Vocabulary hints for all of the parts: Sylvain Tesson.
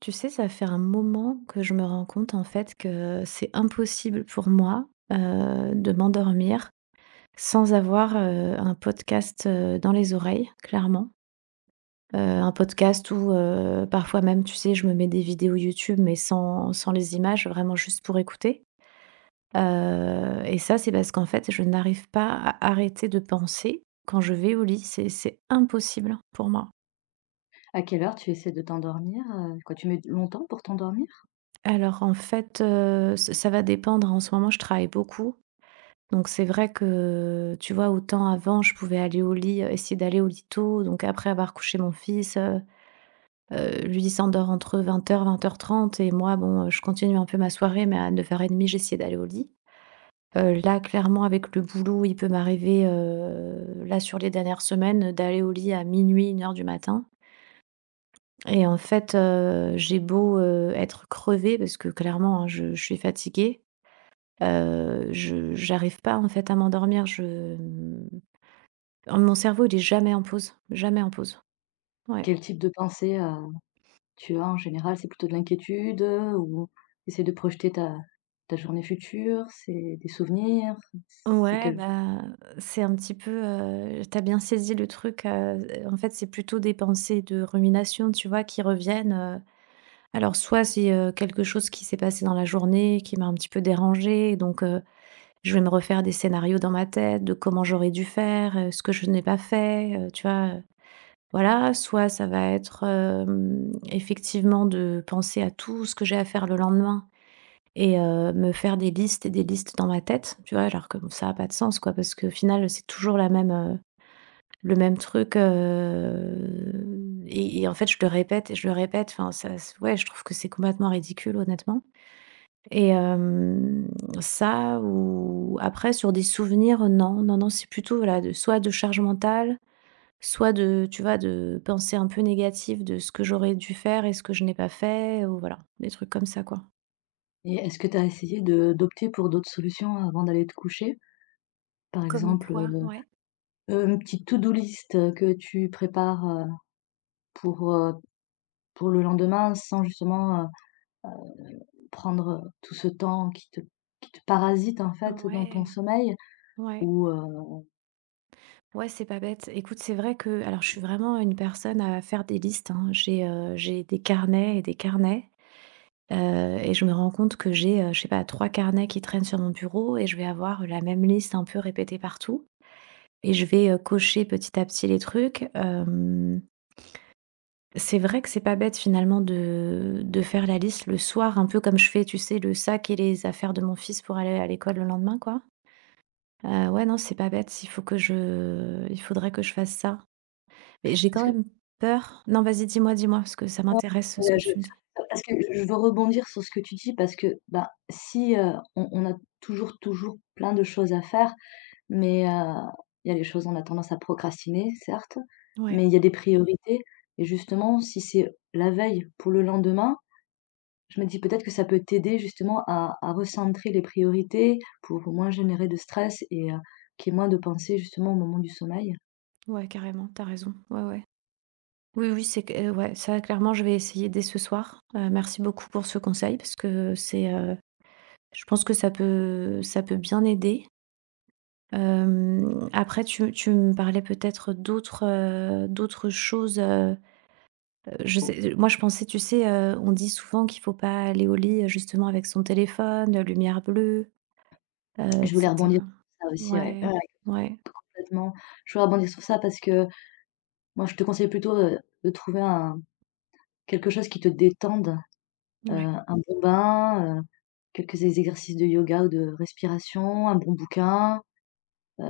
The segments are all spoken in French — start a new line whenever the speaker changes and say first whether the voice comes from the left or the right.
right: Tu sais, ça fait un moment que je me rends compte en fait que c'est impossible pour moi de m'endormir sans avoir un podcast dans les oreilles, clairement. Un podcast où parfois même, tu sais, je me mets des vidéos YouTube mais sans les images, vraiment juste pour écouter. Et ça, c'est parce qu'en fait, je n'arrive pas à arrêter de penser quand je vais au lit. C'est impossible pour moi.
left: À quelle heure tu essaies de t'endormir, Quoi, tu mets longtemps pour t'endormir?
right: Alors en fait, ça va dépendre. En ce moment, je travaille beaucoup. Donc c'est vrai que, tu vois, autant avant, je pouvais aller au lit, essayer d'aller au lit tôt, donc après avoir couché mon fils, lui, il s'endort entre 20 h 20 h 30 et moi, bon, je continue un peu ma soirée, mais à 9 h 30, j'essayais d'aller au lit. Là, clairement, avec le boulot, il peut m'arriver, là, sur les dernières semaines, d'aller au lit à minuit 1 h du matin. Et en fait, j'ai beau, être crevée parce que clairement, hein, je suis fatiguée, je j'arrive pas, en fait, à m'endormir. Je, mmh Oh, mon cerveau, il est jamais en pause, jamais en pause. Ouais.
left: Quel type de pensées, tu as en général? C'est plutôt de l'inquiétude, ou essayer de projeter ta journée future? C'est des souvenirs? C'est
right: Ouais,
left: quel.
right: bah, c'est un petit peu, tu bien saisi le truc, en fait, c'est plutôt des pensées de rumination, tu vois, qui reviennent, alors soit c'est, quelque chose qui s'est passé dans la journée, qui m'a un petit peu dérangée, donc je vais me refaire des scénarios dans ma tête de comment j'aurais dû faire, ce que je n'ai pas fait, tu vois? Voilà, soit ça va être, effectivement de penser à tout ce que j'ai à faire le lendemain. Et me faire des listes et des listes dans ma tête, tu vois? Alors que bon, ça a pas de sens, quoi, parce qu'au final, c'est toujours la même, le même truc, et en fait, je le répète et je le répète. Enfin, ça s ouais, je trouve que c'est complètement ridicule, honnêtement et ça ou après sur des souvenirs, non, non, non, c'est plutôt, voilà, de soit de charge mentale, soit de, tu vois, de pensées un peu négative de ce que j'aurais dû faire et ce que je n'ai pas fait ou voilà, des trucs comme ça, quoi.
left: Et est-ce que tu as essayé de d'opter pour d'autres solutions avant d'aller te coucher? Par
right: Comme
left: exemple,
right: quoi? Ouais.
left: une petite to-do list, que tu prépares, pour, heu, pour le lendemain sans justement, prendre, tout ce temps qui te parasite en fait dans ton
right: Ouais.
left: sommeil?
right: Ouais,
left: Ou,
right: ouais, c'est pas bête. Écoute, c'est vrai que, alors, je suis vraiment une personne à faire des listes, hein. J'ai des carnets, et je me rends compte que j'ai, je sais pas, trois carnets qui traînent sur mon bureau, et je vais avoir la même liste un peu répétée partout, et je vais cocher petit à petit les trucs. C'est vrai que c'est pas bête finalement de faire la liste le soir, un peu comme je fais, tu sais, le sac et les affaires de mon fils pour aller à l'école le lendemain, quoi. Ouais, non, c'est pas bête. Il faudrait que je fasse ça. Mais j'ai
left: est-ce
right: quand
left: que.
right: même peur. Non, vas-y, dis-moi, dis-moi, parce que ça
left: Non,
right: m'intéresse ce que
left: je,
right: tu me dis.
left: parce que je veux rebondir sur ce que tu dis parce que, bah, si, on a toujours, toujours plein de choses à faire, mais, il y a les choses on a tendance à procrastiner, certes, mais
right: Ouais,
left: il y a des priorités et justement, si c'est la veille pour le lendemain, je me dis peut-être que ça peut t'aider justement à recentrer les priorités pour moins générer de stress et qu'il y ait moins de pensées justement au moment du sommeil.
right: ouais, carrément, t'as raison. Ouais, ouais. Oui, oui, c'est que ouais, ça clairement, je vais essayer dès ce soir. Merci beaucoup pour ce conseil parce que c'est, je pense que ça peut bien aider. Après tu me parlais peut-être d'autres, d'autres choses, je
left: Bon,
right: sais moi je pensais, tu sais, on dit souvent qu'il faut pas aller au lit, justement avec son téléphone, lumière bleue, et
left: je voulais rebondir
right: cetera.
left: sur ça aussi, ouais. Ouais,
right: Ouais, ouais.
left: complètement. Je voulais rebondir sur ça parce que moi, je te conseille plutôt, de trouver un quelque chose qui te détende, heu,
right: Ouais,
left: un bon bain, quelques exercices de yoga ou de respiration, un bon bouquin. Heu,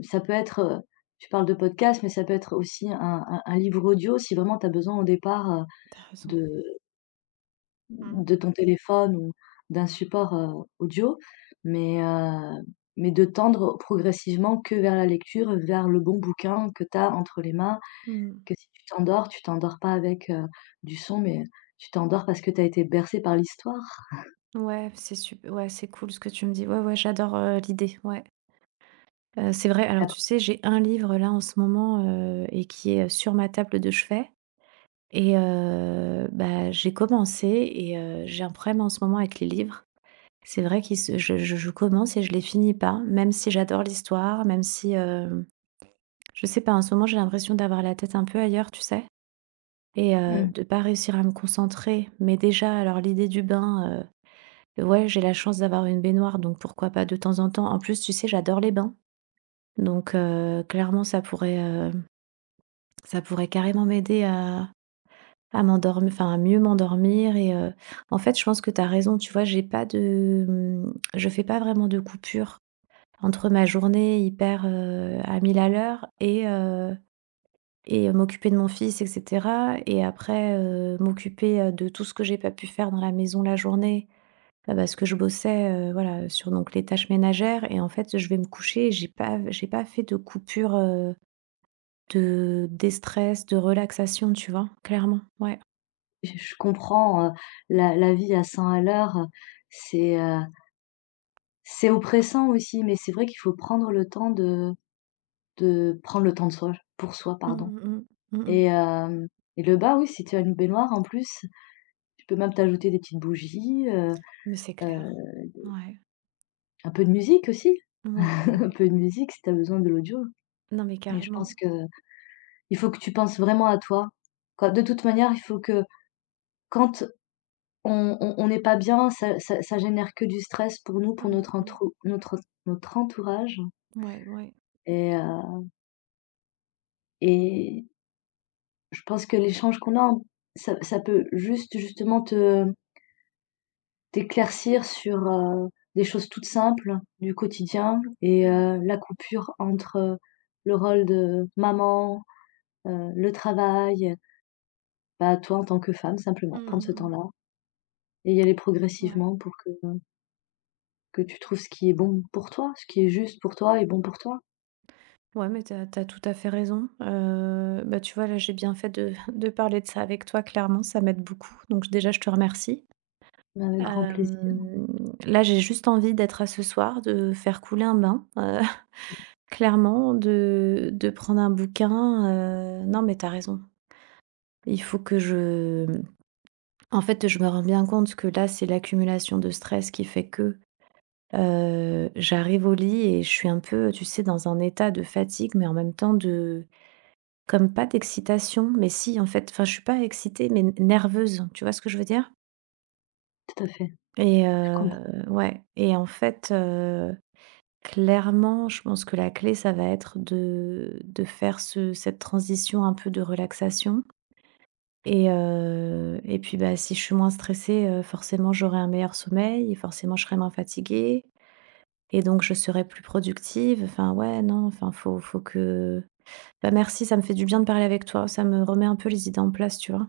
left: ça peut être, tu parles de podcast, mais ça peut être aussi un livre audio si vraiment tu as besoin au départ,
right: t'as raison.
left: de
right: Mmh.
left: de ton téléphone ou d'un support, audio. Mais, heu, mais de tendre progressivement que vers la lecture, vers le bon bouquin que tu as entre les mains.
right: Mmh.
left: Que si tu t'endors, tu t'endors pas avec, du son, mais, tu t'endors parce que tu as été bercé par l'histoire.
right: Ouais, c'est super. Ouais, c'est cool ce que tu me dis. Ouais, ouais, j'adore, l'idée, ouais. C'est vrai,
left: Et
right: alors
left: après
right: tu sais, j'ai un livre là en ce moment, et qui est, sur ma table de chevet et bah, j'ai commencé et j'ai un problème en ce moment avec les livres. C'est vrai que je commence et je les finis pas, même si j'adore l'histoire, même si, je sais pas, en ce moment, j'ai l'impression d'avoir la tête un peu ailleurs, tu sais? Et
left: mmh,
right: de pas réussir à me concentrer, mais déjà, alors l'idée du bain, ouais, j'ai la chance d'avoir une baignoire, donc pourquoi pas de temps en temps. En plus, tu sais, j'adore les bains. Donc clairement, ça pourrait carrément m'aider à m'endorm enfin, à mieux m'endormir et en fait, je pense que tu as raison, tu vois? J'ai pas de, mmh, Je fais pas vraiment de coupure entre ma journée hyper, à 1000 à l'heure et m'occuper de mon fils et cetera et après, m'occuper, de tout ce que j'ai pas pu faire dans la maison la journée. Bah, parce que je bossais, voilà, sur donc les tâches ménagères et en fait, je vais me coucher et j'ai pas fait de coupure, de déstress, de relaxation, tu vois? Clairement, ouais.
left: je comprends, la vie à 100 à l'heure, c'est, heu, c'est oppressant aussi, mais c'est vrai qu'il faut prendre le temps de prendre le temps de soi, pour soi,
right: Mmh
left: pardon.
right: mh, mmh. Mmh mh.
left: Et hem et le bas, oui, si tu as une baignoire en plus, tu peux même t'ajouter des petites bougies,
right: Mais c'est
left: heu,
right: clair. Ouais.
left: un peu de musique aussi,
right: Ouais,
left: un
right: ouais.
left: peu de musique si tu as besoin de l'audio.
right: Non, mais
left: Mais je
right: carrément.
left: pense que il faut que tu penses vraiment à toi. Quand de toute manière, il faut que quand on n'est pas bien, ça génère que du stress pour nous, pour
right: Mmh
left: notre
right: mh,
left: entrou notre notre entourage
right: mmh. Ouais, ouais.
left: et heu et je pense que l'échange qu'on a, ça peut juste justement te t'éclaircir sur, des choses toutes simples du quotidien et
right: Mmh.
left: la coupure entre, le rôle de maman, le travail, bah, toi en tant que femme simplement,
right: Mmh
left: prendre
right: mh,
left: ce
right: mmh.
left: temps-là et y aller
right: Mmh. Ouais.
left: progressivement pour que tu trouves ce qui est bon pour toi, ce qui est juste pour toi et bon pour toi.
right: Ouais, mais t'as tout à fait raison. Bah, tu vois, là, j'ai bien fait de de parler de ça avec toi, clairement, ça m'aide beaucoup. Donc déjà, je te remercie.
left: Mais avec grand plaisir,
right: Hem, Là, j'ai juste envie d'être à ce soir, de faire couler un bain, clairement, de prendre un bouquin, non, mais t'as raison. Il faut que je En fait, je me rends bien compte que là, c'est l'accumulation de stress qui fait que, j'arrive au lit et je suis un peu, tu sais, dans un état de fatigue, mais en même temps de comme pas d'excitation, mais si, en fait. Enfin, je suis pas excitée, mais nerveuse, tu vois ce que je veux dire?
left: tout à fait,
right: Et
left: je comprends.
right: ouais et en fait, clairement, je pense que la clé, ça va être de faire ce cette transition un peu de relaxation et puis, bah, si je suis moins stressée, forcément, j'aurai un meilleur sommeil et forcément, je serai moins fatiguée et donc je serai plus productive. Enfin, ouais, non, enfin, faut faut que bah, merci, ça me fait du bien de parler avec toi. Ça me remet un peu les idées en place, tu vois?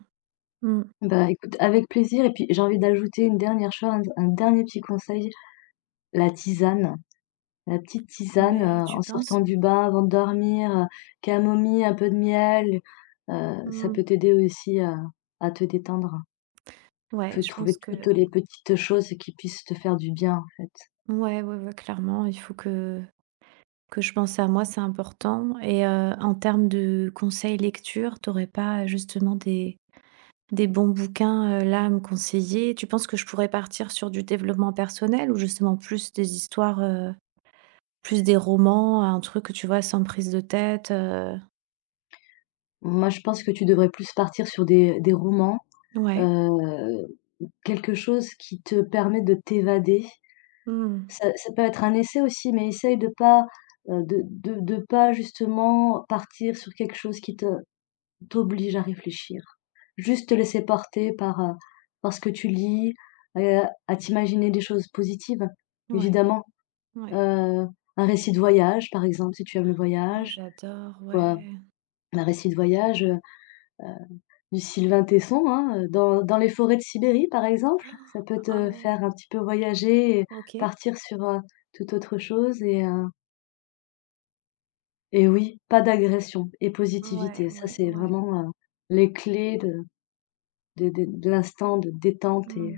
right: Mmh.
left: Bah, écoute, avec plaisir et puis j'ai envie d'ajouter une dernière chose, un dernier petit conseil, la tisane, la petite tisane,
right: Ouais, tu
left: en
right: penses?
left: sortant du bain, avant de dormir, camomille, un peu de miel, ça
right: Mmh.
left: peut t'aider aussi à te détendre.
right: Ouais,
left: Faut
right: je pense
left: trouver toutes
right: que
left: les petites choses qui puissent te faire du bien, en fait.
right: ouais, ouais, ouais, clairement, il faut que je pense à moi, c'est important et en termes de conseils lecture, t'aurais pas, justement des bons bouquins, là, à me conseiller? Tu penses que je pourrais partir sur du développement personnel ou justement plus des histoires, plus des romans, un truc, que tu vois, sans prise de tête?
left: Moi, je pense que tu devrais plus partir sur des romans,
right: Ouais.
left: heu. Quelque chose qui te permet de t'évader.
right: Mmh.
left: Ça peut être un essai aussi, mais essaye de pas, de de pas justement partir sur quelque chose qui te t'oblige à réfléchir. Juste te laisser porter par, par ce que tu lis, heu, à t'imaginer des choses positives,
right: Ouais.
left: évidemment.
right: Ouais.
left: Heu, un récit de voyage, par exemple, si tu aimes le
right: Ah,
left: voyage,
right: j'adore,
left: ou,
right: ouais.
left: un récit de voyage, du Sylvain Tesson, hein, dans les forêts de Sibérie, par exemple? Ça peut te
right: Oh,
left: faire un petit peu voyager et
right: OK.
left: partir sur, toute autre chose et oui, pas d'agression et
right: Ouais,
left: positivité. Ça,
right: ouais,
left: c'est
right: ouais.
left: vraiment, les clés de de l'instant de détente
right: Mmh.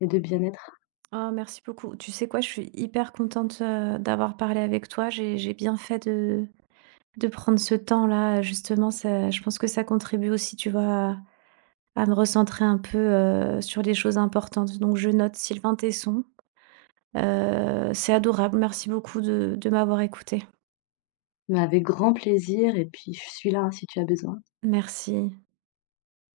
left: et de bien-être.
right: Oh, merci beaucoup. Tu sais quoi? Je suis hyper contente, d'avoir parlé avec toi. J'ai bien fait de prendre ce temps-là, justement, ça je pense que ça contribue aussi, tu vois, à à me recentrer un peu, sur les choses importantes. Donc je note Sylvain Tesson. C'est adorable. Merci beaucoup de m'avoir écoutée.
left: Mais avec grand plaisir et puis je suis là, hein, si tu as besoin.
right: Merci.